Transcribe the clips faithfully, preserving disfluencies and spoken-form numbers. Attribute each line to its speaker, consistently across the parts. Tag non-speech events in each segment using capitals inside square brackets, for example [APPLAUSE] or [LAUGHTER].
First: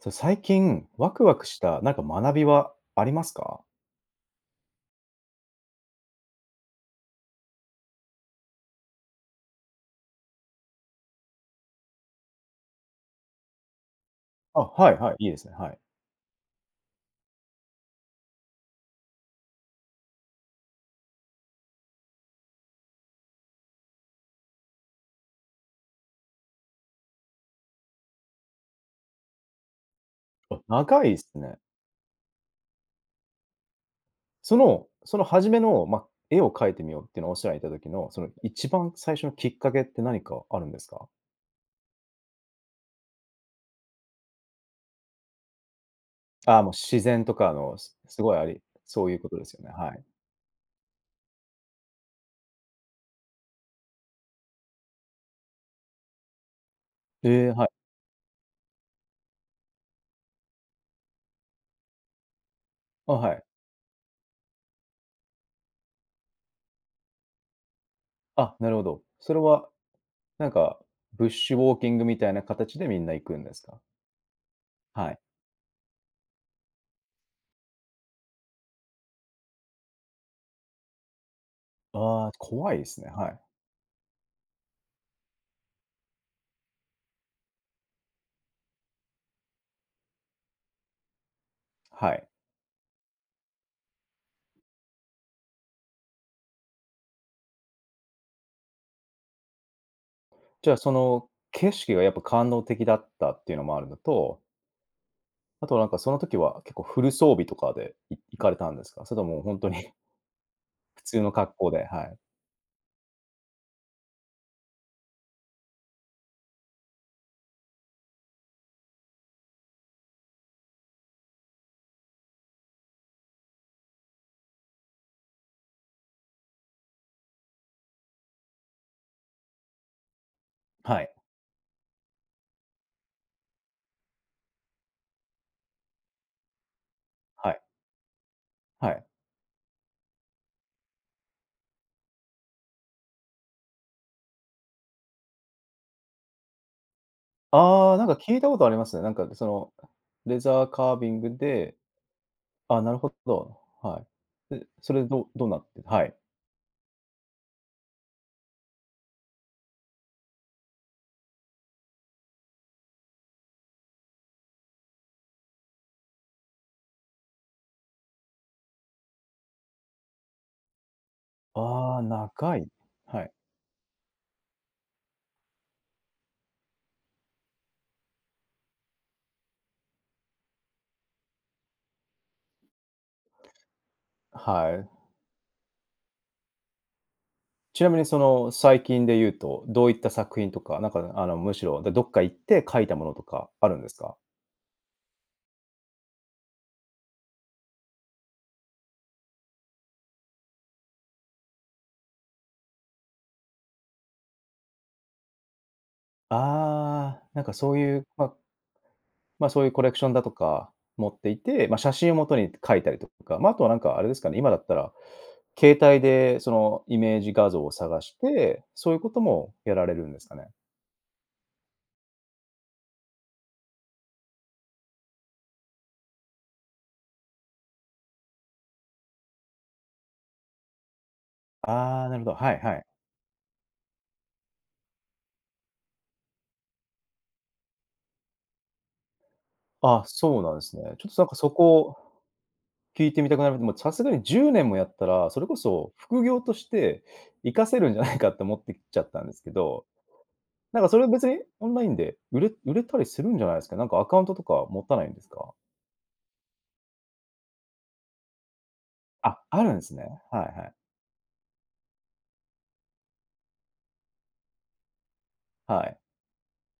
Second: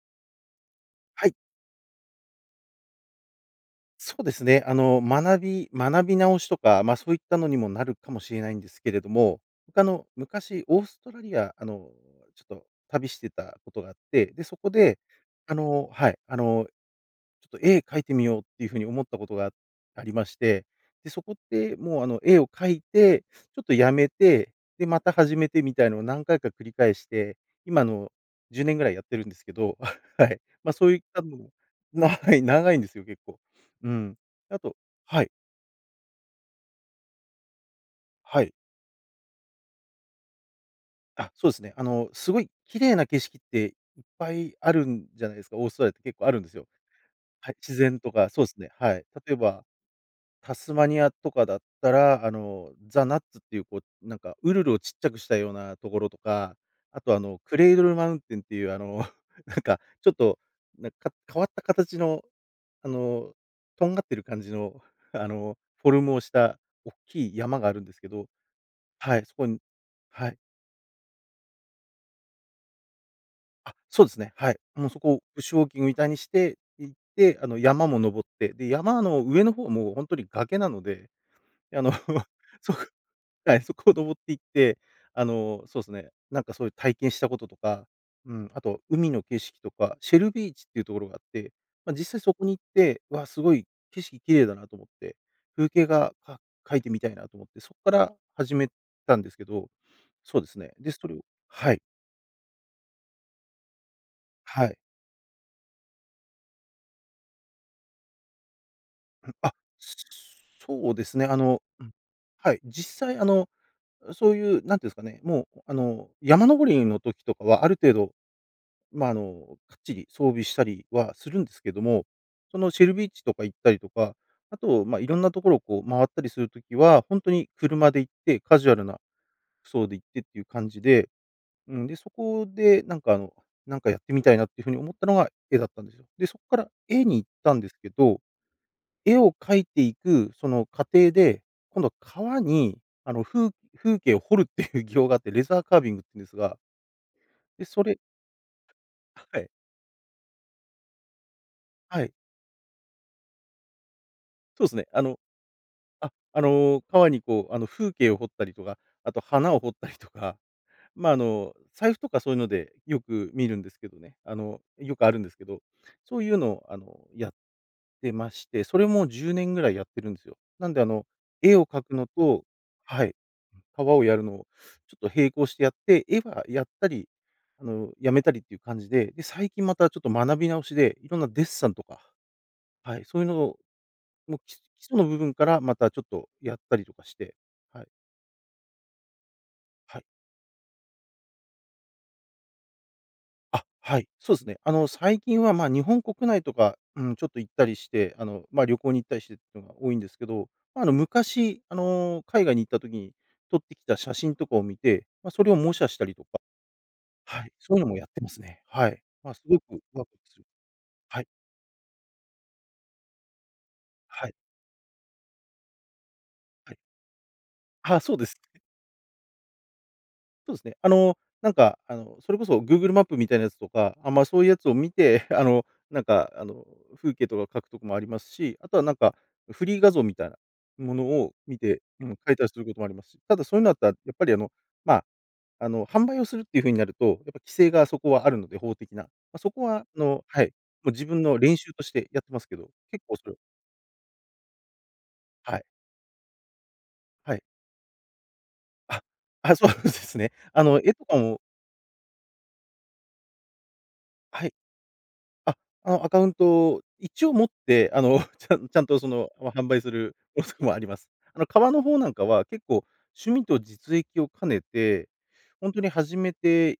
Speaker 1: そう、最近ワク
Speaker 2: はい。
Speaker 1: ワクした何か学びはありますか？
Speaker 2: そうですね。あの、学び学び直しとか、まあ、そういったのにもなるかもしれないんですけれども、他の昔オーストラリア、あの、ちょっと旅してたことがあって、で、そ
Speaker 1: あ、
Speaker 2: こ
Speaker 1: はい
Speaker 2: で、
Speaker 1: はい、いいですね、
Speaker 2: あ
Speaker 1: はい。
Speaker 2: のはい、あの、ちょっと絵描いてみようっていう風に思ったことが、ありまして、で、そこって、もう、あの、絵を描いて、ちょっとやめて、で、また始めてみたいなのを何回か繰り返して、今、あの、じゅうねんぐらいやってるんですけどあ、はい。
Speaker 1: おっ、
Speaker 2: ま、そういっ
Speaker 1: 長い
Speaker 2: た
Speaker 1: す
Speaker 2: の
Speaker 1: ね。
Speaker 2: 長い長いんですよ、結構。うん。で、
Speaker 1: そ
Speaker 2: あと
Speaker 1: の、そ
Speaker 2: は
Speaker 1: の、
Speaker 2: い。
Speaker 1: 初めの、ま、絵を描いてみようっていう、オーストラリアに居たときの、その
Speaker 2: はい。
Speaker 1: 一番最初のきっかけって何かあるんですか？
Speaker 2: あっ、そうですね。あの、すごい綺麗な景色っていっぱいあるんじゃないですか、オーストラリアって結構あるんです
Speaker 1: あ、
Speaker 2: よ。
Speaker 1: もう自然と
Speaker 2: は
Speaker 1: か
Speaker 2: い、
Speaker 1: の
Speaker 2: 自
Speaker 1: す
Speaker 2: 然と
Speaker 1: す
Speaker 2: か、
Speaker 1: ごい
Speaker 2: そ
Speaker 1: あ
Speaker 2: うです
Speaker 1: り
Speaker 2: ね、はい。
Speaker 1: そういうこ
Speaker 2: 例え
Speaker 1: とですよ
Speaker 2: ば、
Speaker 1: ね、はい。
Speaker 2: タスマニアとかだったら、あの、ザナッツっていうこう、なんかウルルをちっちゃくしたようなところとか、あと、あ
Speaker 1: へ
Speaker 2: の、
Speaker 1: え、
Speaker 2: ク
Speaker 1: はい。
Speaker 2: レイドルマウンテンっていう、あの、なんか、ちょっとなんか、変わった形の、あ
Speaker 1: あ、
Speaker 2: の、
Speaker 1: はい。
Speaker 2: とんがってる感じの、あの、フォルムをしたおっきい山があるんですけど、
Speaker 1: あ、なるほど。
Speaker 2: はい、
Speaker 1: そ
Speaker 2: そ
Speaker 1: れ
Speaker 2: こに
Speaker 1: は、
Speaker 2: はい。
Speaker 1: なんか、ブッシュウォーキングみたいな形でみんな行くんです
Speaker 2: あ、
Speaker 1: か？
Speaker 2: そうですね。はい。もう、そ
Speaker 1: は
Speaker 2: こ
Speaker 1: い。
Speaker 2: をブッシュウォーキングみたいにして行って、あの、山も登って、で、山の上の方もほんとに崖なので、あの、
Speaker 1: ああ、
Speaker 2: そ
Speaker 1: 怖
Speaker 2: こ
Speaker 1: い
Speaker 2: を
Speaker 1: ですね。はい。
Speaker 2: はい、そこを登って行って、あの、そうすね、なんか、そういう体験したこととか、うん、あと海の景色とか、シェルビーチっていうところがあって、まあ、実
Speaker 1: は
Speaker 2: 際
Speaker 1: い。
Speaker 2: そこに行って、わあ、すごい景色綺麗だなと思って、風景画、か描いてみたいなと思って、そっから始めたんですけど、そうです
Speaker 1: じ
Speaker 2: ね。
Speaker 1: ゃあ、
Speaker 2: で、
Speaker 1: そ
Speaker 2: それを
Speaker 1: の景
Speaker 2: はい。
Speaker 1: 色がやっぱ感動的だったっていうのもあるのと
Speaker 2: はい。
Speaker 1: あとは、なんか、その時は結構フル装備とかでい行かれたんですか？それと
Speaker 2: うん、
Speaker 1: も
Speaker 2: あっ。
Speaker 1: 本当に [CHUCKLES]
Speaker 2: そうで
Speaker 1: 普
Speaker 2: す
Speaker 1: 通
Speaker 2: ね。
Speaker 1: の
Speaker 2: あ
Speaker 1: 格
Speaker 2: の、
Speaker 1: 好で、はい。
Speaker 2: はい、実際、あの、そういう、なんて言うんですかね、もう、あの、山登りの時とかはある程度、ま、あの、かっちり装備したりはするんですけども、その、シェルビーチとか行ったりとか、あと、ま、色んなところを、こう、回ったりする時は、本当に車で行って、カジュアルな服装で行ってっていう感じ
Speaker 1: は
Speaker 2: で、
Speaker 1: い。
Speaker 2: うん、で、そこで、なんか、あの、なんか、やってみたいなっていう風に思ったのが絵だったんですよ。で、そこから絵に行っ
Speaker 1: は
Speaker 2: たん
Speaker 1: い。
Speaker 2: ですけど、
Speaker 1: はい。
Speaker 2: 絵を描いていくその過程で、今度革に、あの、風風景を掘るっていう [CHUCKLES] 技法があって、レザーカービングっていうんですが。で、それ
Speaker 1: ああ、なんか、聞いたことありますね、なんか、
Speaker 2: は
Speaker 1: そ
Speaker 2: い。
Speaker 1: のレザーカービングで
Speaker 2: はい。
Speaker 1: あ、なるほど。はい。
Speaker 2: そう
Speaker 1: で、
Speaker 2: っすね。
Speaker 1: そ
Speaker 2: あ
Speaker 1: れ、
Speaker 2: の
Speaker 1: どうどうなって、は
Speaker 2: あ
Speaker 1: い。
Speaker 2: あの、皮に、こう、あの、風景を掘ったりとか、あと花を掘ったり [CHUCKLES] とか、ま、あの、財布とかそういうのでよく見るんですけどね。あの、よくあるんですけど、そういうのを、あの、やってまして、それもじゅうねんぐらいやってるんすよ。なんで、あの、絵を描く
Speaker 1: ああ、
Speaker 2: のと
Speaker 1: 長い、
Speaker 2: はい、
Speaker 1: はい。
Speaker 2: 革をやるのを、ちょっと、並行してやって、絵はやったり、あの、やめたりっていう感じで、で、最近また、ちょっと、学び直しで、色んなデッサンとか、はい、そういうのを、もう、き
Speaker 1: は
Speaker 2: 基
Speaker 1: い。
Speaker 2: 礎の部分からまた、ちょっと、やったりとかして、
Speaker 1: ち
Speaker 2: はい。
Speaker 1: なみに、その、最近で言うと、どういっ
Speaker 2: はい。
Speaker 1: た作品とか、なんか、あの、むしろ、どっか行って描いたものとか
Speaker 2: あ、
Speaker 1: あるんです
Speaker 2: はい、
Speaker 1: か？
Speaker 2: そうですね。あの、最近は、ま、日本国内とか、うん、ちょっと、行ったりして、あの、ま、旅行に行ったりしてっていうのが多いんですけど、ま、あの、昔、あの、海外に行った時に撮ってきた写真とかを見て、ま、それを模写したりとか
Speaker 1: ああ、な
Speaker 2: は
Speaker 1: ん
Speaker 2: い、
Speaker 1: か、そ
Speaker 2: そう
Speaker 1: う
Speaker 2: いうのも
Speaker 1: い
Speaker 2: や
Speaker 1: う、
Speaker 2: ってま
Speaker 1: ま
Speaker 2: すね。はい。ま、す
Speaker 1: ま、
Speaker 2: ご
Speaker 1: そ
Speaker 2: く
Speaker 1: ういう
Speaker 2: わ
Speaker 1: コレク
Speaker 2: くわ
Speaker 1: ショ
Speaker 2: く
Speaker 1: ンだと
Speaker 2: する
Speaker 1: か持っ
Speaker 2: はい。
Speaker 1: ていて、ま、写真をもとに描いたりとか、ま、あとは、なんか、あれです
Speaker 2: は
Speaker 1: か
Speaker 2: い。
Speaker 1: ね、今だったら携帯で、そ
Speaker 2: はい。
Speaker 1: の、イメージ画像を
Speaker 2: ああ、
Speaker 1: 探
Speaker 2: そ
Speaker 1: し
Speaker 2: うです。
Speaker 1: て、そういうこともやられるんですかね。
Speaker 2: そうですね。あの、なんか、あの、それこそグーグルマップみたいなやつとか、あ、ま、そういうやつを見て、あの、なんか、あの、風景とか描くとこもありますし、あとは、なんか、フリー画像みたいなものを見て
Speaker 1: あ
Speaker 2: う
Speaker 1: あ、
Speaker 2: ん、
Speaker 1: なるほ
Speaker 2: 描
Speaker 1: ど、
Speaker 2: いたり
Speaker 1: は
Speaker 2: す
Speaker 1: い
Speaker 2: る
Speaker 1: は
Speaker 2: こと
Speaker 1: い。
Speaker 2: もあります。ただそういうのだったら、やっぱり、あの、ま、あの、販売をするっていう風になると、やっぱ、規制がそこはあるので、法的な。ま、そこは、あ
Speaker 1: あ、
Speaker 2: の
Speaker 1: そ
Speaker 2: は
Speaker 1: う
Speaker 2: い、
Speaker 1: なんですね。
Speaker 2: もう、
Speaker 1: ち
Speaker 2: 自
Speaker 1: ょっと、
Speaker 2: 分
Speaker 1: なんか、
Speaker 2: の
Speaker 1: そ
Speaker 2: 練習
Speaker 1: こ
Speaker 2: とし
Speaker 1: を
Speaker 2: てやってますけど、結
Speaker 1: 聞い
Speaker 2: 構
Speaker 1: てみ
Speaker 2: それ
Speaker 1: たくなり、もう、さすがにじゅうねんもやったら、それこ
Speaker 2: はい。
Speaker 1: そ副業として
Speaker 2: はい。
Speaker 1: 生かせるんじゃない [CHUCKLES] かって思ってきち
Speaker 2: あ、
Speaker 1: ゃったんですけ
Speaker 2: あ、そうなん
Speaker 1: ど。
Speaker 2: ですね。あの、
Speaker 1: なんか、
Speaker 2: 絵
Speaker 1: それ
Speaker 2: と
Speaker 1: は
Speaker 2: か
Speaker 1: 別
Speaker 2: も
Speaker 1: に、オンラインで売れ売れたりするんじゃないですか、なんか、アカウントと
Speaker 2: はい。
Speaker 1: か持たないんですか？
Speaker 2: あ、あの、アカウント、一応持って、あの、[CHUCKLES] ちゃちゃんと、その、
Speaker 1: あ、
Speaker 2: ま、
Speaker 1: あ
Speaker 2: 販
Speaker 1: るん
Speaker 2: 売
Speaker 1: で
Speaker 2: す
Speaker 1: すね。
Speaker 2: る
Speaker 1: はい
Speaker 2: こと
Speaker 1: は
Speaker 2: も
Speaker 1: い。
Speaker 2: [CHUCKLES] あります。あの、革の方なんかは結構趣味と実益を兼ねて、本当
Speaker 1: は
Speaker 2: に
Speaker 1: い。
Speaker 2: 始めて、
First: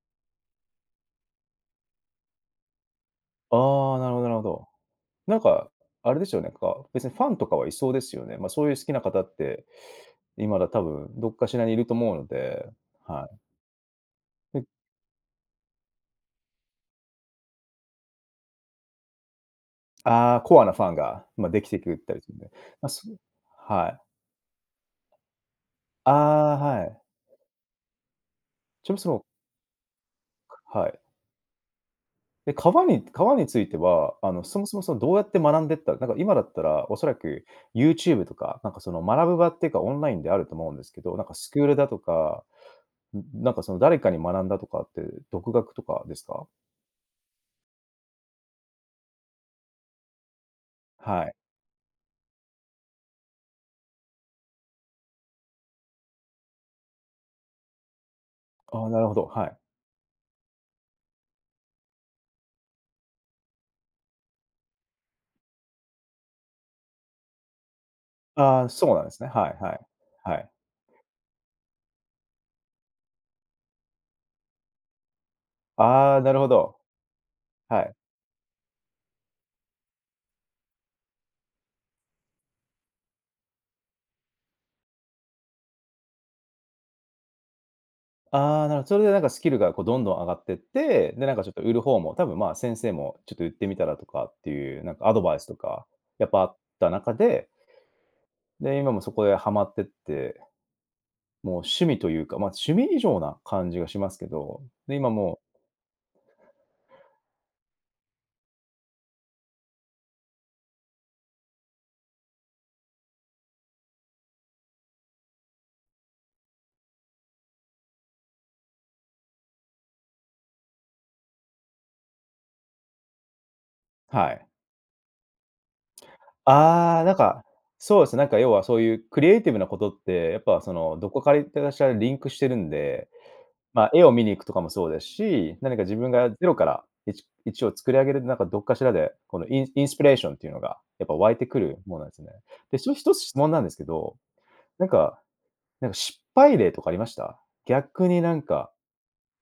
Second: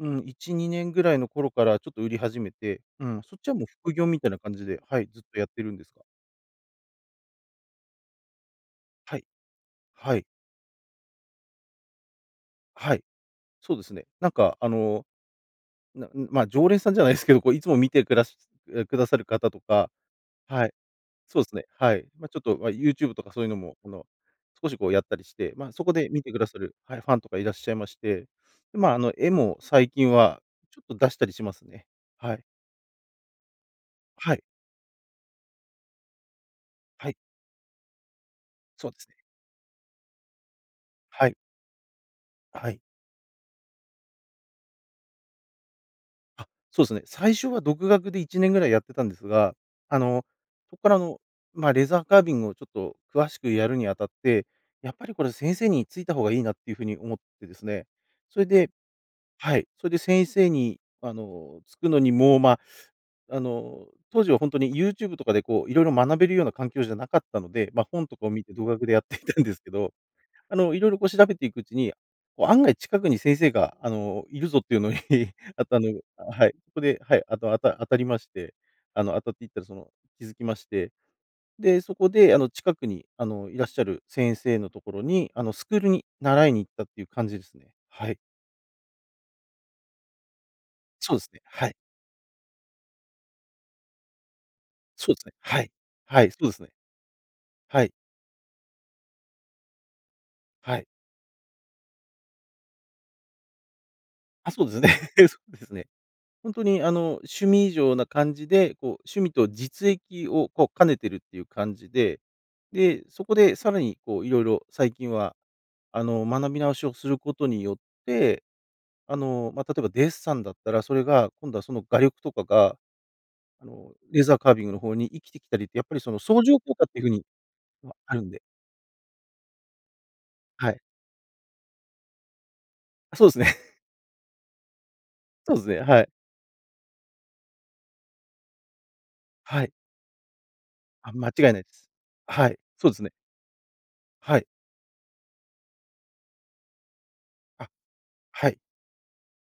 Speaker 2: うーん、いちにねんぐらいの頃から、ちょっと、売り始めて、うん、そっちは、もう、副
Speaker 1: ああ、
Speaker 2: 業
Speaker 1: なる
Speaker 2: み
Speaker 1: ほどな
Speaker 2: たい
Speaker 1: る
Speaker 2: な
Speaker 1: ほ
Speaker 2: 感じ
Speaker 1: ど。
Speaker 2: で、はい、ずっ
Speaker 1: な
Speaker 2: と
Speaker 1: ん
Speaker 2: やって
Speaker 1: か、
Speaker 2: るんですが。
Speaker 1: あれですよね、んか、別にファンとかはいそうですよね。ま、そういう好きな
Speaker 2: は
Speaker 1: 方
Speaker 2: い、
Speaker 1: って。
Speaker 2: はい。
Speaker 1: 今は多分どっかしらにいると思うので、
Speaker 2: はい。
Speaker 1: はい。
Speaker 2: そうですね。なんか、
Speaker 1: うん。
Speaker 2: あの、なんま、常連さんじゃないですけど、こう、いつも見てくらしくださる方とか、
Speaker 1: ああ、コア
Speaker 2: はい。
Speaker 1: なファンが、
Speaker 2: そう
Speaker 1: ま、
Speaker 2: す
Speaker 1: で
Speaker 2: ね、
Speaker 1: きてき
Speaker 2: は
Speaker 1: ゅ
Speaker 2: い。
Speaker 1: たり
Speaker 2: ま、
Speaker 1: する
Speaker 2: ち
Speaker 1: ん
Speaker 2: ょっ
Speaker 1: で。
Speaker 2: と、ま、
Speaker 1: ま、
Speaker 2: ユーチ
Speaker 1: す
Speaker 2: ューブとかそういうのも、
Speaker 1: は
Speaker 2: こ
Speaker 1: い。
Speaker 2: の、少し、こう、やったりして、ま、そこで
Speaker 1: あ
Speaker 2: 見てくだ
Speaker 1: あ、
Speaker 2: さる、
Speaker 1: は
Speaker 2: は
Speaker 1: い。
Speaker 2: い、ファンとかいらっしゃいまして、で、
Speaker 1: ち
Speaker 2: ま、
Speaker 1: ょ
Speaker 2: あの、
Speaker 1: そ。
Speaker 2: 絵も最近は、ちょ
Speaker 1: は
Speaker 2: っ
Speaker 1: い。
Speaker 2: と、出したりしますね。はい。
Speaker 1: え、革に革については、あ
Speaker 2: はい。
Speaker 1: の、そもそも、その、どうやって学んでった、なんか、今だったらおそ
Speaker 2: は
Speaker 1: ら
Speaker 2: い。
Speaker 1: く、ユーチューブとか、なんか、
Speaker 2: そ
Speaker 1: そ
Speaker 2: うで
Speaker 1: の、
Speaker 2: すね。
Speaker 1: 学ぶ場っていうかオンラインであると思うんですけど、なん
Speaker 2: は
Speaker 1: か、
Speaker 2: い。
Speaker 1: スクールだとか、
Speaker 2: あ、はい。
Speaker 1: うん、なんか、その、誰かに学んだとかって、独学とかです
Speaker 2: あ、
Speaker 1: か？
Speaker 2: そうですね。最初は独学でいちねんぐらいやってたんですが、あの、そこから、あの、
Speaker 1: はい。
Speaker 2: ま、レーザーカービングを、ちょっと、詳しくやるにあたって、やっぱり、これ先生についた方がいいなっていう風に思ってですね。それで
Speaker 1: ああ、なるほど、は
Speaker 2: は
Speaker 1: い。
Speaker 2: い、それで先生に、あの、つくのにも、ま、あの、当時は本当にユーチューブとかで、こう、色々学べるような環境じゃなかったので、ま、本とかを見て
Speaker 1: あ
Speaker 2: 独
Speaker 1: あ、
Speaker 2: 学
Speaker 1: そ
Speaker 2: で
Speaker 1: う
Speaker 2: や
Speaker 1: な
Speaker 2: っ
Speaker 1: んで
Speaker 2: て
Speaker 1: すね。
Speaker 2: [CHUCKLES] いたん
Speaker 1: は
Speaker 2: です
Speaker 1: い
Speaker 2: け
Speaker 1: はい。
Speaker 2: ど、
Speaker 1: はい。
Speaker 2: あの、色々、こう、調べていくうちに、こう、案外近くに先生が、あの、いるぞっていうのに、[CHUCKLES] あっとあの、
Speaker 1: ああ、なる
Speaker 2: は
Speaker 1: ほ
Speaker 2: い、そ
Speaker 1: ど。
Speaker 2: こで、はい、あとあた
Speaker 1: は
Speaker 2: 当
Speaker 1: い。
Speaker 2: たりまして、あの、当たっていったら、その、気づきまして、で、そこで、あの、近くに、あの、いらっしゃる先生のところに、あの、スクールに習いに行ったっていう感じですね。はい。
Speaker 1: ああ、なるほ、それで、なんか、スキルが、こう、どんどん上がってって、
Speaker 2: そうで
Speaker 1: で、
Speaker 2: す
Speaker 1: なん
Speaker 2: ね。
Speaker 1: か、ちょっと、
Speaker 2: は
Speaker 1: 売
Speaker 2: い。
Speaker 1: る方も多分、ま、先生も、ちょっと、売ってみたらとかっていう、なんか、
Speaker 2: そ
Speaker 1: ア
Speaker 2: うで
Speaker 1: ド
Speaker 2: すね。
Speaker 1: バイスと
Speaker 2: はい。
Speaker 1: か、
Speaker 2: は
Speaker 1: やっ
Speaker 2: い、そ
Speaker 1: ぱ、あ
Speaker 2: うで
Speaker 1: っ
Speaker 2: すね。
Speaker 1: た中で
Speaker 2: はい。
Speaker 1: で、今もそこではまってって。
Speaker 2: はい。
Speaker 1: もう、趣味というか、ま、趣味以上な感じがしますけ
Speaker 2: あ、
Speaker 1: ど、
Speaker 2: そうですね。
Speaker 1: で、今、
Speaker 2: そ
Speaker 1: も
Speaker 2: うですね。本当に、あ
Speaker 1: う。
Speaker 2: の、趣味以上な感じで、こう、趣味と実益を、こう、兼ねてるっていう感じで、で、そこでさらに、こう、色々最近は、あの、学び直しをすることによって、あの、ま、例えばデッサンだったら、それが今度は、その、画力とかが、あの、レー
Speaker 1: は
Speaker 2: ザー
Speaker 1: い。
Speaker 2: カービングの方に生きてきたりって、やっぱり、その、相乗効果って
Speaker 1: あ
Speaker 2: い
Speaker 1: あ、
Speaker 2: う風
Speaker 1: なん
Speaker 2: に
Speaker 1: か、
Speaker 2: は
Speaker 1: そうで
Speaker 2: あ
Speaker 1: すね、
Speaker 2: る
Speaker 1: なん
Speaker 2: ん
Speaker 1: か、
Speaker 2: で。
Speaker 1: 要はそういうクリエイティブなことって、やっぱ、
Speaker 2: は
Speaker 1: そ
Speaker 2: い。
Speaker 1: の、どこかいってらっしゃるリンクしてるんで、
Speaker 2: あ、そうですね。[CHUCKLES]
Speaker 1: ま、絵を見に行くとかもそうです
Speaker 2: そう
Speaker 1: し、
Speaker 2: です
Speaker 1: 何
Speaker 2: ね、
Speaker 1: か自
Speaker 2: はい。
Speaker 1: 分がゼロから、いちいちを作り上げる、なんか、どっかしらで、このイ
Speaker 2: は
Speaker 1: ン
Speaker 2: い。
Speaker 1: インスピレーションっていうのが、やっ
Speaker 2: あ、
Speaker 1: ぱ、
Speaker 2: 間
Speaker 1: 湧
Speaker 2: 違
Speaker 1: い
Speaker 2: い
Speaker 1: て
Speaker 2: ない
Speaker 1: く
Speaker 2: で
Speaker 1: る
Speaker 2: す。
Speaker 1: ものなんですね。
Speaker 2: はい、
Speaker 1: で、
Speaker 2: そ
Speaker 1: そ
Speaker 2: う
Speaker 1: れ
Speaker 2: です
Speaker 1: ひ
Speaker 2: ね。
Speaker 1: とつ質問なんですけど、
Speaker 2: はい。
Speaker 1: なんかなんか、失敗例とかありました？
Speaker 2: あ、
Speaker 1: 逆に、なん
Speaker 2: はい。
Speaker 1: か、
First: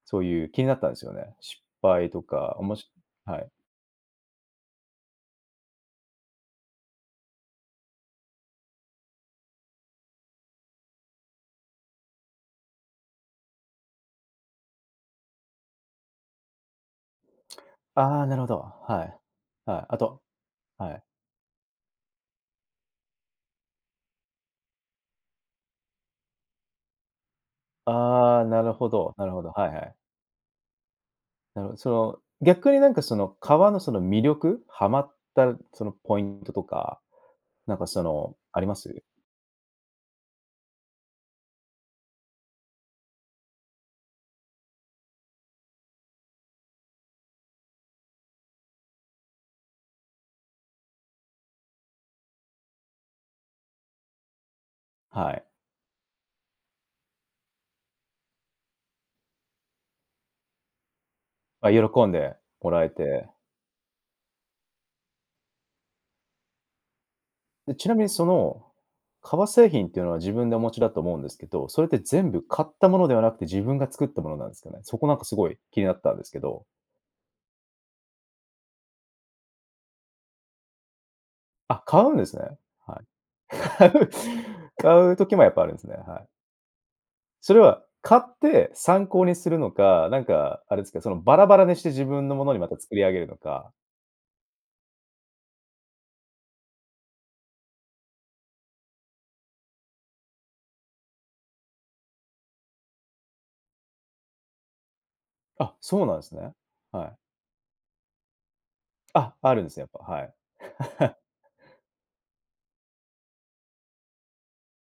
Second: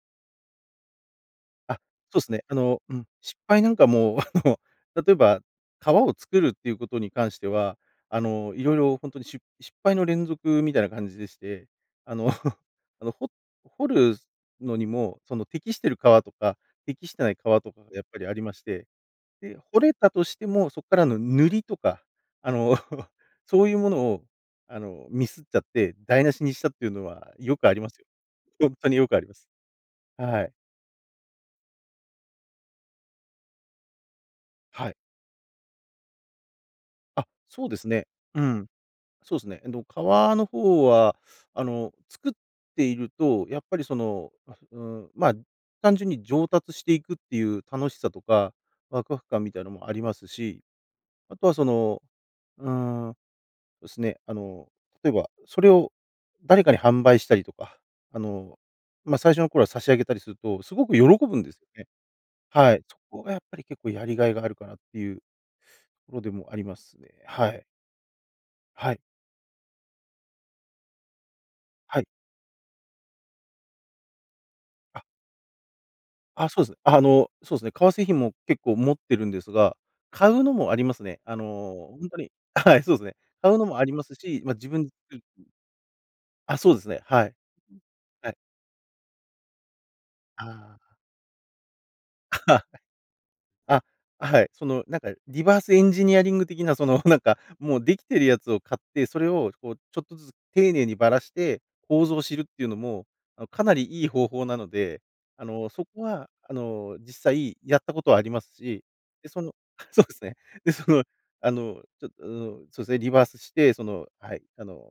Speaker 1: そういう気になったんですよね。失
Speaker 2: あ、
Speaker 1: 敗
Speaker 2: そうで
Speaker 1: と
Speaker 2: すね。あ
Speaker 1: か、おも
Speaker 2: の、
Speaker 1: し
Speaker 2: うん、失
Speaker 1: はい。
Speaker 2: 敗なんかも、[CHUCKLES] あの、例えば、革を作るっていうことに関しては、あの、色々本当にしゅ失敗の連続みたいな感じでして、あの、[CHUCKLES] あの、ほ掘るのにも、その、適している革とか、適してない革とか、やっぱ
Speaker 1: ああ、
Speaker 2: り、あ
Speaker 1: な
Speaker 2: り
Speaker 1: るほ
Speaker 2: ま
Speaker 1: ど、
Speaker 2: して、
Speaker 1: はい。
Speaker 2: で、掘
Speaker 1: はい、
Speaker 2: れ
Speaker 1: あ
Speaker 2: た
Speaker 1: と、
Speaker 2: としても、そっ
Speaker 1: は
Speaker 2: か
Speaker 1: い。
Speaker 2: らの塗りとか、あの、[CHUCKLES] そういうものを、あの、ミスっちゃって台無しにしたっていうのはよくありますよ。
Speaker 1: ああ、なる
Speaker 2: 本
Speaker 1: ほ
Speaker 2: 当によ
Speaker 1: ど、
Speaker 2: くあ
Speaker 1: な
Speaker 2: り
Speaker 1: る
Speaker 2: ま
Speaker 1: ほ
Speaker 2: す。
Speaker 1: ど、はいはい。
Speaker 2: はい。
Speaker 1: なうその、逆になんか、その、革のその魅力？は
Speaker 2: はい。
Speaker 1: まった、その、ポイントとか、
Speaker 2: あ、そう
Speaker 1: な
Speaker 2: で
Speaker 1: んか、
Speaker 2: す
Speaker 1: そ
Speaker 2: ね。
Speaker 1: の、
Speaker 2: う
Speaker 1: あり
Speaker 2: ん、
Speaker 1: ます？
Speaker 2: そうっすね。えっと、革の方はあの、作っていると、やっぱり、その、あ、うーん、ま、単純に上達していくっていう楽しさとか、ワクワク感みたいなのもありますし、あとは、その、うーん、ですね、あの、例えば、
Speaker 1: はい。
Speaker 2: それを誰かに販売したりとか、あの、ま、最初の頃は差し上げたりすると、すごく喜ぶんです
Speaker 1: あ、
Speaker 2: ね。
Speaker 1: 喜んでも
Speaker 2: はい、
Speaker 1: らえ
Speaker 2: そこ
Speaker 1: て。
Speaker 2: がやっぱり、結構、やりがいがあるかなっていうものでもありますね。はい。
Speaker 1: え、ちなみに、その
Speaker 2: はい。
Speaker 1: 革製品っていうのは、自分でお持ちだと思うんですけど、それって
Speaker 2: はい。
Speaker 1: 全部買ったものではなくて、自分が作ったものなんすかね？そ
Speaker 2: あ。
Speaker 1: こなんかすごい気になったんですけ
Speaker 2: あ、そう
Speaker 1: ど。
Speaker 2: っす。あの、そうっすね、革製品も結構持ってるんですが買うのもありますね。あの、
Speaker 1: あ、
Speaker 2: ほ
Speaker 1: 買
Speaker 2: ん
Speaker 1: うん
Speaker 2: と
Speaker 1: で
Speaker 2: に、
Speaker 1: すね、
Speaker 2: はい、そうっ
Speaker 1: はい。
Speaker 2: すね。買うのもあ
Speaker 1: 買
Speaker 2: りま
Speaker 1: う？
Speaker 2: すし、ま、自分、
Speaker 1: 買
Speaker 2: う
Speaker 1: う
Speaker 2: ん、う、
Speaker 1: 時もやっぱあるんすね、はい。
Speaker 2: あ、そうですね。はい。
Speaker 1: それは買
Speaker 2: はい。
Speaker 1: って参考にするのか、なん
Speaker 2: あ
Speaker 1: か、あ
Speaker 2: あ。
Speaker 1: れですか、その、バラバラにして自分のものにまた作り上げるの
Speaker 2: [LAUGHS]
Speaker 1: か？
Speaker 2: あ、はい。その、なんかリバースエンジニアリング的な、その、なんか、もうできてるやつを買って、それをこう、ちょっとずつ丁寧にばらして、構造を知るっていうのも、あの、かなりいい方法なので、あの、
Speaker 1: あ、
Speaker 2: そこ
Speaker 1: そうなんで
Speaker 2: は、
Speaker 1: す
Speaker 2: あ
Speaker 1: ね。
Speaker 2: の、
Speaker 1: はい。
Speaker 2: 実際やったことはありますし、で、
Speaker 1: あ、
Speaker 2: その、
Speaker 1: あるんですね、やっ
Speaker 2: そう
Speaker 1: ぱ、
Speaker 2: っ
Speaker 1: は
Speaker 2: す
Speaker 1: い。
Speaker 2: ね。で、その、
Speaker 1: [CHUCKLES]
Speaker 2: あの、ちょっうーん、そうですね、リバースして、その、はい、あの、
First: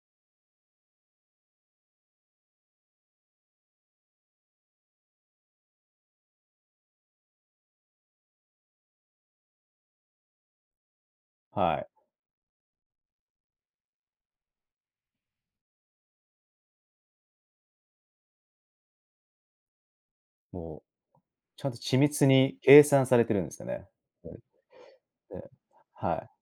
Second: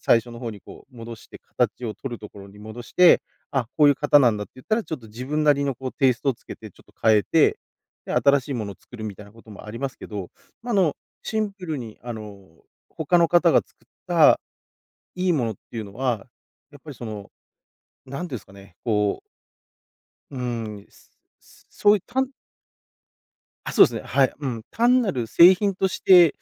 Speaker 2: 最初の方にこう戻して形を取るところに戻して、あ、こういう型なんだっていったら、ちょっと自分なりのこう、テイストをつけてちょっと変えて、で、新しいものを作るみたいなこともありますけど、ま、あの、シンプル
Speaker 1: はい。
Speaker 2: に、あの、他の方が作った、いいものっていうのは、やっぱり、その、なんて言うんすかね、こううー
Speaker 1: ほ
Speaker 2: ん、
Speaker 1: う、ちゃんと
Speaker 2: そう
Speaker 1: 緻
Speaker 2: いう、
Speaker 1: 密
Speaker 2: 単
Speaker 1: に計算されてるんですよ
Speaker 2: あ、そう
Speaker 1: ね。
Speaker 2: っすね、は
Speaker 1: う
Speaker 2: い、
Speaker 1: ん、
Speaker 2: うん。単なる
Speaker 1: ね、
Speaker 2: 製品とし
Speaker 1: はい。
Speaker 2: て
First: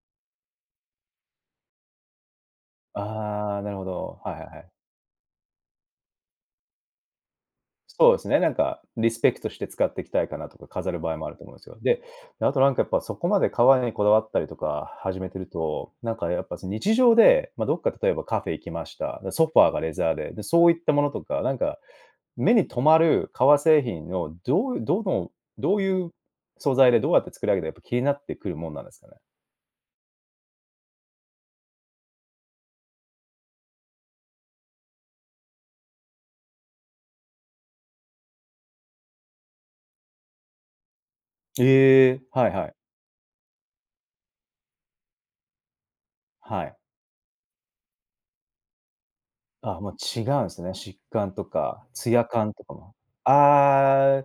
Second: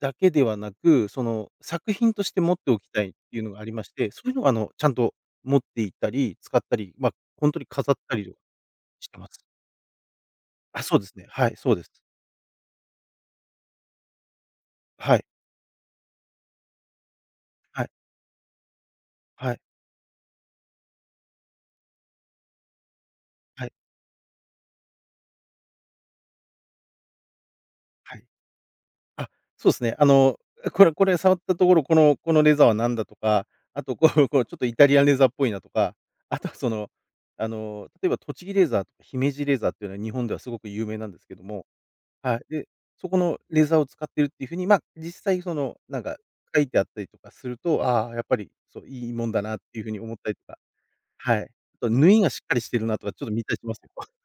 Speaker 2: だけではなく、その、作品として持っておきたいっていうの
Speaker 1: あ
Speaker 2: が
Speaker 1: あ、
Speaker 2: あ
Speaker 1: な
Speaker 2: り
Speaker 1: る
Speaker 2: ま
Speaker 1: ほ
Speaker 2: して、
Speaker 1: ど、
Speaker 2: そうい
Speaker 1: は
Speaker 2: う
Speaker 1: い
Speaker 2: の
Speaker 1: はい
Speaker 2: を、あ
Speaker 1: は
Speaker 2: の、
Speaker 1: い。
Speaker 2: ちゃんと持っていったり使ったり、ま、ほんとに飾っ
Speaker 1: そう
Speaker 2: た
Speaker 1: です
Speaker 2: り
Speaker 1: ね、なんか
Speaker 2: し
Speaker 1: リ
Speaker 2: て
Speaker 1: ス
Speaker 2: ま
Speaker 1: ペク
Speaker 2: す。
Speaker 1: トして使っていきたいかなとか
Speaker 2: あ、
Speaker 1: 飾
Speaker 2: そ
Speaker 1: る
Speaker 2: うで
Speaker 1: 場合
Speaker 2: す
Speaker 1: も
Speaker 2: ね。
Speaker 1: あると
Speaker 2: は
Speaker 1: 思
Speaker 2: い、
Speaker 1: うんです
Speaker 2: そ
Speaker 1: よ。
Speaker 2: うです。
Speaker 1: で、で、あとなんか、やっぱ、そこまで革にこだわったりとか
Speaker 2: は
Speaker 1: 始
Speaker 2: い。
Speaker 1: めてると、なんかやっぱ、その、日常で、ま、どっ
Speaker 2: はい。
Speaker 1: か例えばカフェ行きました、で、ソ
Speaker 2: は
Speaker 1: フ
Speaker 2: い。
Speaker 1: ァーがレザーで、で、そういったものとか、なんか、目に留まる革
Speaker 2: はい。
Speaker 1: 製品のどう、どの、どういう素材でどうやって作り上げたか、やっぱ、気にな
Speaker 2: は
Speaker 1: っ
Speaker 2: い。
Speaker 1: てくるもんなんですかね？
Speaker 2: あ、そうっすね。あの、これこれ触ったところ、このこのレザーは何だとか、あと、こうこう、ちょっと、イタリアンレザーっぽいなとか。あとは、その、あの、例えば、栃木レザーと姫路レザーっていうのは、日本ではすごく有名なんですけども、
Speaker 1: ええ、
Speaker 2: はい、
Speaker 1: はい
Speaker 2: で、
Speaker 1: はい。
Speaker 2: そこのレザーを使ってるっていう風に、ま、実際その、なんか書
Speaker 1: は
Speaker 2: いて
Speaker 1: い。
Speaker 2: あったりとかすると、ああ、やっぱり、そ、いいもんだなって
Speaker 1: あ、
Speaker 2: いう
Speaker 1: も
Speaker 2: 風
Speaker 1: う、
Speaker 2: に思っ
Speaker 1: 違
Speaker 2: たりと
Speaker 1: うん
Speaker 2: か。
Speaker 1: すね。しっかん
Speaker 2: はい。
Speaker 1: と
Speaker 2: あ
Speaker 1: か
Speaker 2: と縫い
Speaker 1: 艶
Speaker 2: がしっか
Speaker 1: 感
Speaker 2: り
Speaker 1: と
Speaker 2: し
Speaker 1: か
Speaker 2: てる
Speaker 1: も。
Speaker 2: なとか、ちょっと見たりしますけど [LAUGHS]
Speaker 1: ああ。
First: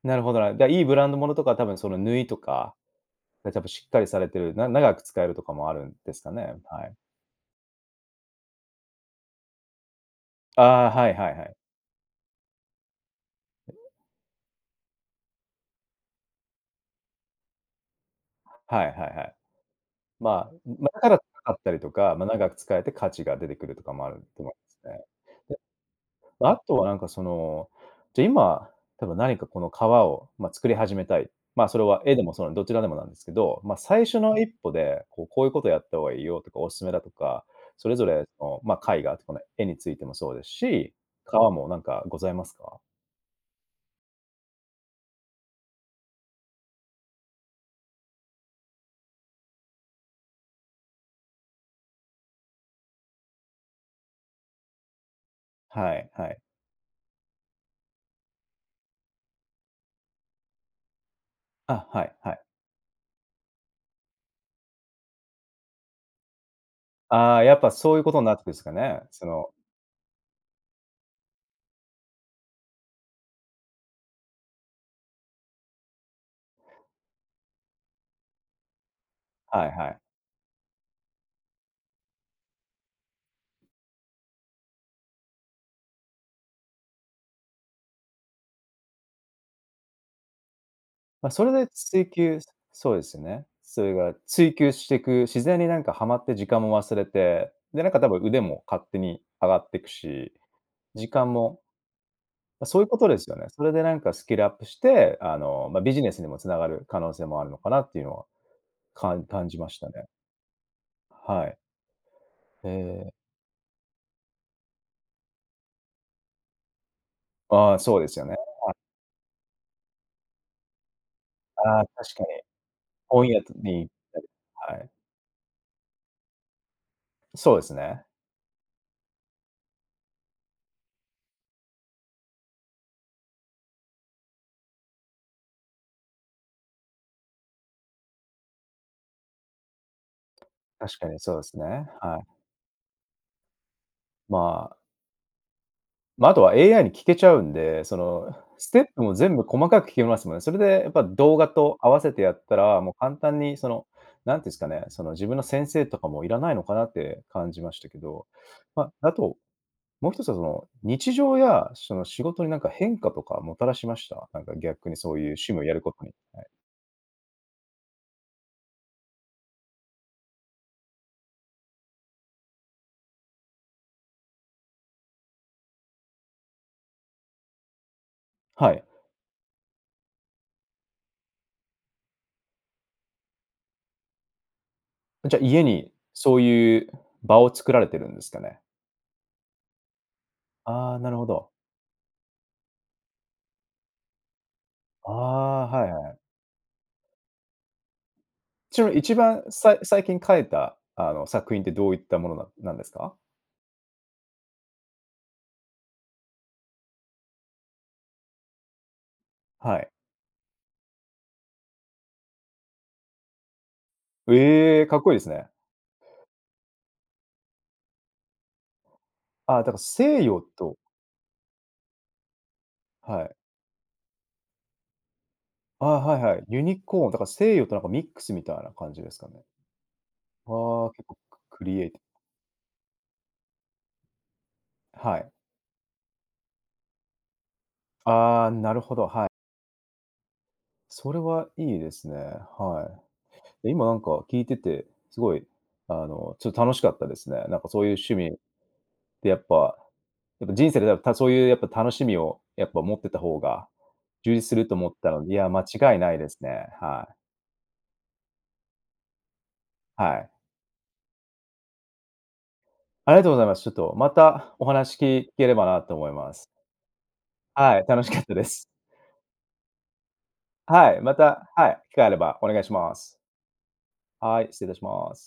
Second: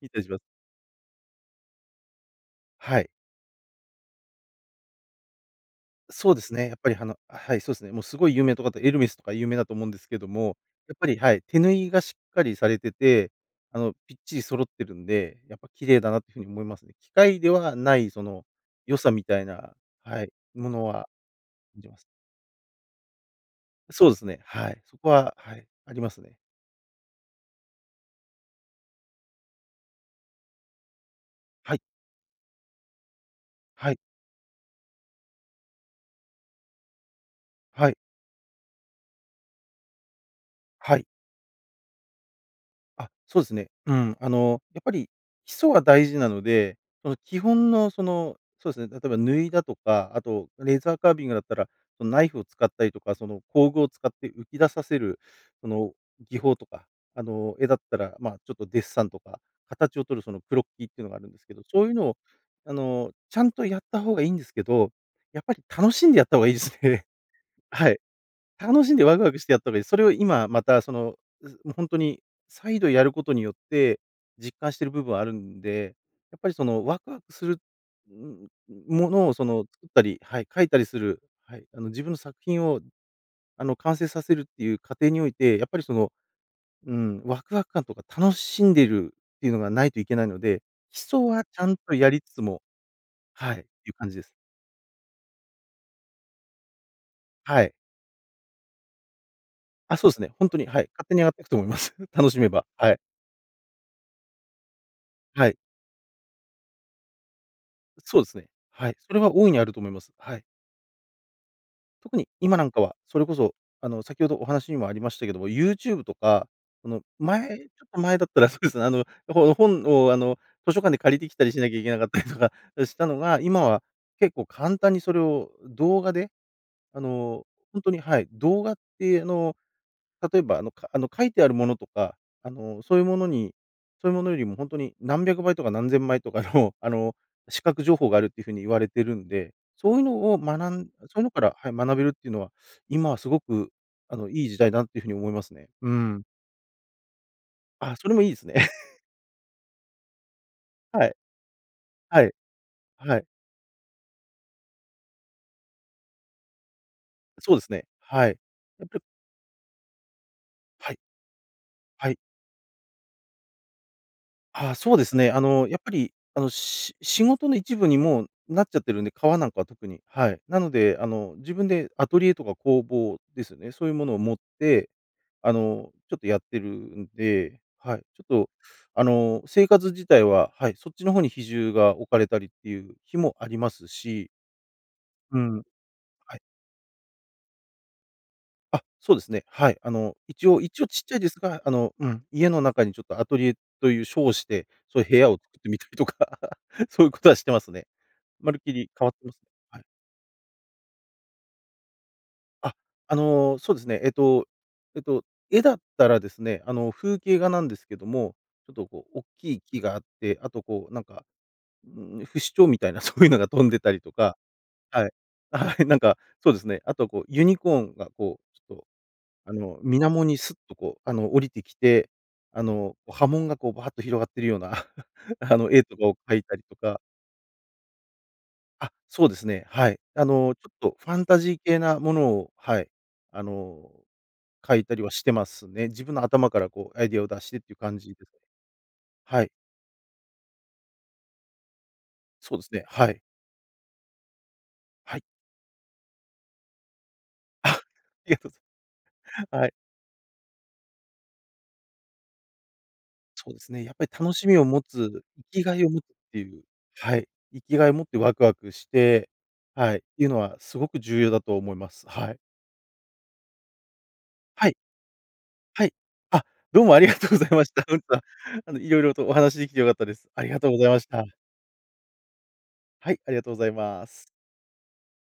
Speaker 2: 見
Speaker 1: な
Speaker 2: た
Speaker 1: る
Speaker 2: りし
Speaker 1: ほ
Speaker 2: ます。
Speaker 1: どな、だ、いいブランド物とか多分、その、縫いとか、
Speaker 2: はい。
Speaker 1: で、たばしっかりされてる、な長く使えるとかもあるんですか
Speaker 2: そうです
Speaker 1: ね、
Speaker 2: ね、やっ
Speaker 1: は
Speaker 2: ぱり
Speaker 1: い。
Speaker 2: はのはい、そうすね。もうすごい有名なとかって、エルメスとか有名だと思うんですけども、
Speaker 1: ああ、
Speaker 2: やっぱ
Speaker 1: はい、
Speaker 2: り、
Speaker 1: は
Speaker 2: は
Speaker 1: い、
Speaker 2: い、
Speaker 1: はい。
Speaker 2: 手縫いがしっかりされてて、あ
Speaker 1: [UNINTELLIGIBLE]
Speaker 2: の、ぴっちり揃ってるんで、やっぱ、綺麗だなという風に思いますね。機械ではない、その、
Speaker 1: はい、は
Speaker 2: 良
Speaker 1: い、
Speaker 2: さ
Speaker 1: は
Speaker 2: み
Speaker 1: い。
Speaker 2: たいな、は
Speaker 1: ま
Speaker 2: い、
Speaker 1: あ、
Speaker 2: もの
Speaker 1: ま、だか
Speaker 2: は
Speaker 1: ら高かった
Speaker 2: い
Speaker 1: り
Speaker 2: で
Speaker 1: と
Speaker 2: ます。
Speaker 1: か、ま、長く使えて価値が出てくるとかも
Speaker 2: そう
Speaker 1: あ
Speaker 2: で
Speaker 1: る
Speaker 2: すね。
Speaker 1: と思い
Speaker 2: はい。
Speaker 1: ま
Speaker 2: そ
Speaker 1: すね。
Speaker 2: こは、はい、ありますね。
Speaker 1: で、あとは、なんか、その、じゃ、今多分何かこの革を、ま、作り始めたい、ま、
Speaker 2: は
Speaker 1: そ
Speaker 2: い。
Speaker 1: れは絵でもそう、どちらでもなんですけど、ま、
Speaker 2: はい。
Speaker 1: 最初の一歩で、こう、こういうことやった方がいいよとか、お勧めだとか、
Speaker 2: は
Speaker 1: そ
Speaker 2: い。
Speaker 1: れぞれの、ま、絵画とこの絵についてもそうですし、
Speaker 2: はい。
Speaker 1: 革もなんかございますか？
Speaker 2: あ、そうですね。うん。あの、やっぱり基礎が大事なので、その、基本の、その、そうですね、例えば、縫いだとか、あと、レザーカービングだったら、その、ナイフを使ったりとか、その、工具を使って浮き出させる、その、
Speaker 1: はい、は
Speaker 2: 技
Speaker 1: い。
Speaker 2: 法とか、あの、絵だったら、ま、ちょっとデッサンとか、形をとる、その、クロッキーっていうのがあるんですけど、そ
Speaker 1: あ、
Speaker 2: ういう
Speaker 1: は
Speaker 2: の
Speaker 1: い、
Speaker 2: を、
Speaker 1: はい。
Speaker 2: あの、ちゃんとやった方がいいんですけど、やっぱり楽しんでやった方がいいですね。
Speaker 1: ああ、やっぱ、
Speaker 2: は
Speaker 1: そう
Speaker 2: い。
Speaker 1: いうことになってですか
Speaker 2: 楽しん
Speaker 1: ね、
Speaker 2: でワク
Speaker 1: そ
Speaker 2: ワクし
Speaker 1: の
Speaker 2: てやった方がいい。それを今また、その、うほんとに再度やることによって、実感してる部分はあるんで、やっぱり、その、ワクワクする、うん、うものを、その、
Speaker 1: はい、
Speaker 2: 作
Speaker 1: は
Speaker 2: っ
Speaker 1: い。
Speaker 2: たり、はい、描いたりする、はい、あの、自分の作品を、あの、完成させるっていう過程において、やっぱり、その、うん、ワクワク感とか楽しんでるっていうのがないといけないので、基礎
Speaker 1: ま、そ
Speaker 2: は
Speaker 1: れ
Speaker 2: ちゃ
Speaker 1: で、
Speaker 2: んとや
Speaker 1: 追
Speaker 2: りつ
Speaker 1: 求
Speaker 2: つも
Speaker 1: そうですよね、
Speaker 2: はい、
Speaker 1: そ
Speaker 2: いう
Speaker 1: れ
Speaker 2: 感
Speaker 1: が
Speaker 2: じです。
Speaker 1: 追求していく、自然に、なんか、はまって時間も忘れて、
Speaker 2: はい。
Speaker 1: で、なんか、多分腕も勝手に上がってく
Speaker 2: あ、そうっすね、
Speaker 1: し、
Speaker 2: ほんとに、はい、勝
Speaker 1: 時
Speaker 2: 手に上が
Speaker 1: 間
Speaker 2: っていくと
Speaker 1: も
Speaker 2: 思います。楽しめば、
Speaker 1: そういう
Speaker 2: はい。
Speaker 1: ことですよね。それで、なんか、スキルアップして、あ
Speaker 2: はい。
Speaker 1: の、ま、ビジネスにも繋がる可能性もあるのかなっていうの
Speaker 2: そう
Speaker 1: は、
Speaker 2: ですね。はい。それ
Speaker 1: 感
Speaker 2: は大
Speaker 1: 感
Speaker 2: い
Speaker 1: じ
Speaker 2: にあ
Speaker 1: ま
Speaker 2: る
Speaker 1: し
Speaker 2: と思
Speaker 1: た
Speaker 2: いま
Speaker 1: ね。
Speaker 2: す。はい。
Speaker 1: はい。
Speaker 2: 特に、今な
Speaker 1: へ
Speaker 2: んかは、
Speaker 1: え。
Speaker 2: それこそ、あの、先ほどお話にもありましたけども、ユーチューブとか、その、前、ち
Speaker 1: あ、
Speaker 2: ょっ
Speaker 1: そう
Speaker 2: と
Speaker 1: です
Speaker 2: 前
Speaker 1: よ
Speaker 2: だっ
Speaker 1: ね、
Speaker 2: たらそうで
Speaker 1: はい。
Speaker 2: すね、あの、ほ本を、あの、図書館で借りてきたりしなき
Speaker 1: あ
Speaker 2: ゃ
Speaker 1: あ、
Speaker 2: いけなかっ
Speaker 1: 確
Speaker 2: た
Speaker 1: かに。
Speaker 2: りとか、あ、したの
Speaker 1: 本
Speaker 2: が、
Speaker 1: 屋
Speaker 2: 今は
Speaker 1: に行ったり、
Speaker 2: 結構、
Speaker 1: は
Speaker 2: 簡
Speaker 1: い。
Speaker 2: 単にそれを動画で、あの、
Speaker 1: そうです
Speaker 2: ほんとに、
Speaker 1: ね。
Speaker 2: はい、動画ってあの、例えば、あの、書あの、書いてあるものとか、あの、そういうものにそういうものよりも、ほんとに何百倍とか何千倍とかの、あの、視覚情報があるっていう風に言われてるんで、そういうのを学ん
Speaker 1: 確か
Speaker 2: そ
Speaker 1: に
Speaker 2: ういうの
Speaker 1: そう
Speaker 2: か
Speaker 1: で
Speaker 2: ら、
Speaker 1: すね、
Speaker 2: はい、学べるっ
Speaker 1: はい。
Speaker 2: ていうのは、今はすごくあの、
Speaker 1: ま
Speaker 2: いい時代
Speaker 1: あ。
Speaker 2: だなって風に思いますね、うーん。
Speaker 1: ま、あとは、AI に聞けちゃうんで、
Speaker 2: あ、
Speaker 1: そ
Speaker 2: それもいい
Speaker 1: の、
Speaker 2: ですね。
Speaker 1: ステッ
Speaker 2: [LAUGHS]
Speaker 1: プも全部細かく聞けますもんね。それでやっぱ
Speaker 2: はい、
Speaker 1: 動画と合わせて
Speaker 2: は
Speaker 1: や
Speaker 2: い、
Speaker 1: ったら、もう簡
Speaker 2: はい。
Speaker 1: 単にその、なんて言うんすかね、その、自分の先生とかもいらないのかなって感
Speaker 2: そうで
Speaker 1: じ
Speaker 2: す
Speaker 1: まし
Speaker 2: ね、
Speaker 1: たけど。
Speaker 2: はい。やっ
Speaker 1: ま、
Speaker 2: ぱり
Speaker 1: あと、もう一つは、その、
Speaker 2: はい。
Speaker 1: 日常や、その、
Speaker 2: はい。
Speaker 1: 仕事になんか変化とかもたらしました？なんか、
Speaker 2: は、
Speaker 1: 逆
Speaker 2: そ
Speaker 1: に、
Speaker 2: うで
Speaker 1: そ
Speaker 2: す
Speaker 1: ういう
Speaker 2: ね。あ
Speaker 1: 趣味を
Speaker 2: の、
Speaker 1: や
Speaker 2: やっ
Speaker 1: る
Speaker 2: ぱ
Speaker 1: ことに、
Speaker 2: り、あ
Speaker 1: はい。
Speaker 2: の、し仕事の一部にもうなっちゃってるんで、革なんかは特に、はい。なので、あの、自分でアトリエとか工房ですよね、そういうものを持って、あの、ちょっと、やってるんで、はい、ちょっと、
Speaker 1: はい。
Speaker 2: あの、生活自体は、はい、そっちの方に比重が置かれたりっていう日もありますし
Speaker 1: じゃ、
Speaker 2: う
Speaker 1: 家
Speaker 2: ん。
Speaker 1: にそ
Speaker 2: はい。
Speaker 1: ういう場を作られてるんですかね？
Speaker 2: あ、そうですね。はい。あの、一応一応
Speaker 1: ああ、
Speaker 2: ちっ
Speaker 1: な
Speaker 2: ち
Speaker 1: る
Speaker 2: ゃい
Speaker 1: ほ
Speaker 2: です
Speaker 1: ど。
Speaker 2: が、あの、うん、家の中に、ちょっと、アトリエという称して、そういう
Speaker 1: あ
Speaker 2: 部屋を作っ
Speaker 1: あ、
Speaker 2: てみた
Speaker 1: はい
Speaker 2: り
Speaker 1: はい
Speaker 2: と
Speaker 1: は
Speaker 2: か、
Speaker 1: い。
Speaker 2: [LAUGHS] そういうことはしてますね。まるっき
Speaker 1: ちな
Speaker 2: り
Speaker 1: みに、
Speaker 2: 変わ
Speaker 1: 一
Speaker 2: ってます、
Speaker 1: 番、最
Speaker 2: はい。
Speaker 1: 最近描いた、あの、作品ってどういったものなな
Speaker 2: あ、
Speaker 1: んですか？
Speaker 2: あの、そうですね。えっとえっと、絵だったらですね、あの、風景画なんですけども、ちょっとこう、大きい
Speaker 1: は
Speaker 2: 木
Speaker 1: い。
Speaker 2: があって、あと、こう、なんか、うーん、不死鳥みたいなそういうのが飛んでたりとか、
Speaker 1: ええ、かっ
Speaker 2: はい、
Speaker 1: こいいですね。
Speaker 2: はい、なんか、そうですね。あと、こう、ユニコーンがこう、ちょっと、あ
Speaker 1: あ、だか、
Speaker 2: の、水
Speaker 1: 西
Speaker 2: 面に
Speaker 1: 洋
Speaker 2: スッと
Speaker 1: と
Speaker 2: こう、あの、降りてきて、あの、こう、
Speaker 1: は
Speaker 2: 波
Speaker 1: い。
Speaker 2: 紋がこう、バーッと広がっているような、[CHUCKLES] あの、絵
Speaker 1: あ、
Speaker 2: とかを
Speaker 1: はいは
Speaker 2: 描い
Speaker 1: い。
Speaker 2: た
Speaker 1: ユ
Speaker 2: りと
Speaker 1: ニ
Speaker 2: か。
Speaker 1: コーンだから、西洋と、なんか、ミックスみたいな
Speaker 2: あ、
Speaker 1: 感じです
Speaker 2: そ
Speaker 1: か
Speaker 2: うで
Speaker 1: ね。
Speaker 2: すね。はい。あの、ちょっ
Speaker 1: は、
Speaker 2: と
Speaker 1: 結
Speaker 2: フ
Speaker 1: 構、
Speaker 2: ァンタ
Speaker 1: ク
Speaker 2: ジー
Speaker 1: ク
Speaker 2: 系
Speaker 1: リエイティブ。
Speaker 2: なものを、はい、あの、描いたりは
Speaker 1: は
Speaker 2: して
Speaker 1: い。
Speaker 2: ますね。自分の頭からこうアイデアを出してっていう感じですね。
Speaker 1: ああ、なるほど、はい。
Speaker 2: はい。
Speaker 1: それはいいですね、
Speaker 2: そうですね、
Speaker 1: は
Speaker 2: はい。
Speaker 1: い。で、今なんか、聞いてて、
Speaker 2: は
Speaker 1: す
Speaker 2: い。
Speaker 1: ごい、あの、ちょ、楽しかったですね。なんか
Speaker 2: あ。
Speaker 1: そういう趣
Speaker 2: い
Speaker 1: 味、
Speaker 2: や。[LAUGHS]
Speaker 1: で、やっ
Speaker 2: はい。
Speaker 1: ぱ、やっぱ人生で、そういうやっぱ楽しみをやっぱ、持ってた方
Speaker 2: そうで
Speaker 1: が
Speaker 2: すね。やっぱり楽
Speaker 1: 充実
Speaker 2: し
Speaker 1: す
Speaker 2: みを
Speaker 1: ると
Speaker 2: 持
Speaker 1: 思った
Speaker 2: つ、
Speaker 1: のいや、
Speaker 2: 生
Speaker 1: 間
Speaker 2: きがいを
Speaker 1: 違い
Speaker 2: 持つっ
Speaker 1: ないで
Speaker 2: て
Speaker 1: す
Speaker 2: いう、
Speaker 1: ね、はい。
Speaker 2: はい、生きがいを持ってワクワクして、はいっ
Speaker 1: は
Speaker 2: ていう
Speaker 1: い。
Speaker 2: のはすごく重要だと思います。はい。
Speaker 1: ありがとございます。ちょっと、また、お
Speaker 2: はい。
Speaker 1: 話聞聞ければな
Speaker 2: は
Speaker 1: と
Speaker 2: い。
Speaker 1: 思いま
Speaker 2: あ、
Speaker 1: す。
Speaker 2: どうもありがとうございまし
Speaker 1: は
Speaker 2: た。
Speaker 1: い、
Speaker 2: なん
Speaker 1: 楽し
Speaker 2: か、
Speaker 1: かったです。
Speaker 2: あの、色々とお話しできて良かったです。ありがとうござい
Speaker 1: は
Speaker 2: ま
Speaker 1: い、
Speaker 2: し
Speaker 1: ま
Speaker 2: た。
Speaker 1: た、はい、機会あればお願いします。
Speaker 2: はい、ありがとうございます。
Speaker 1: はい、失礼いたします。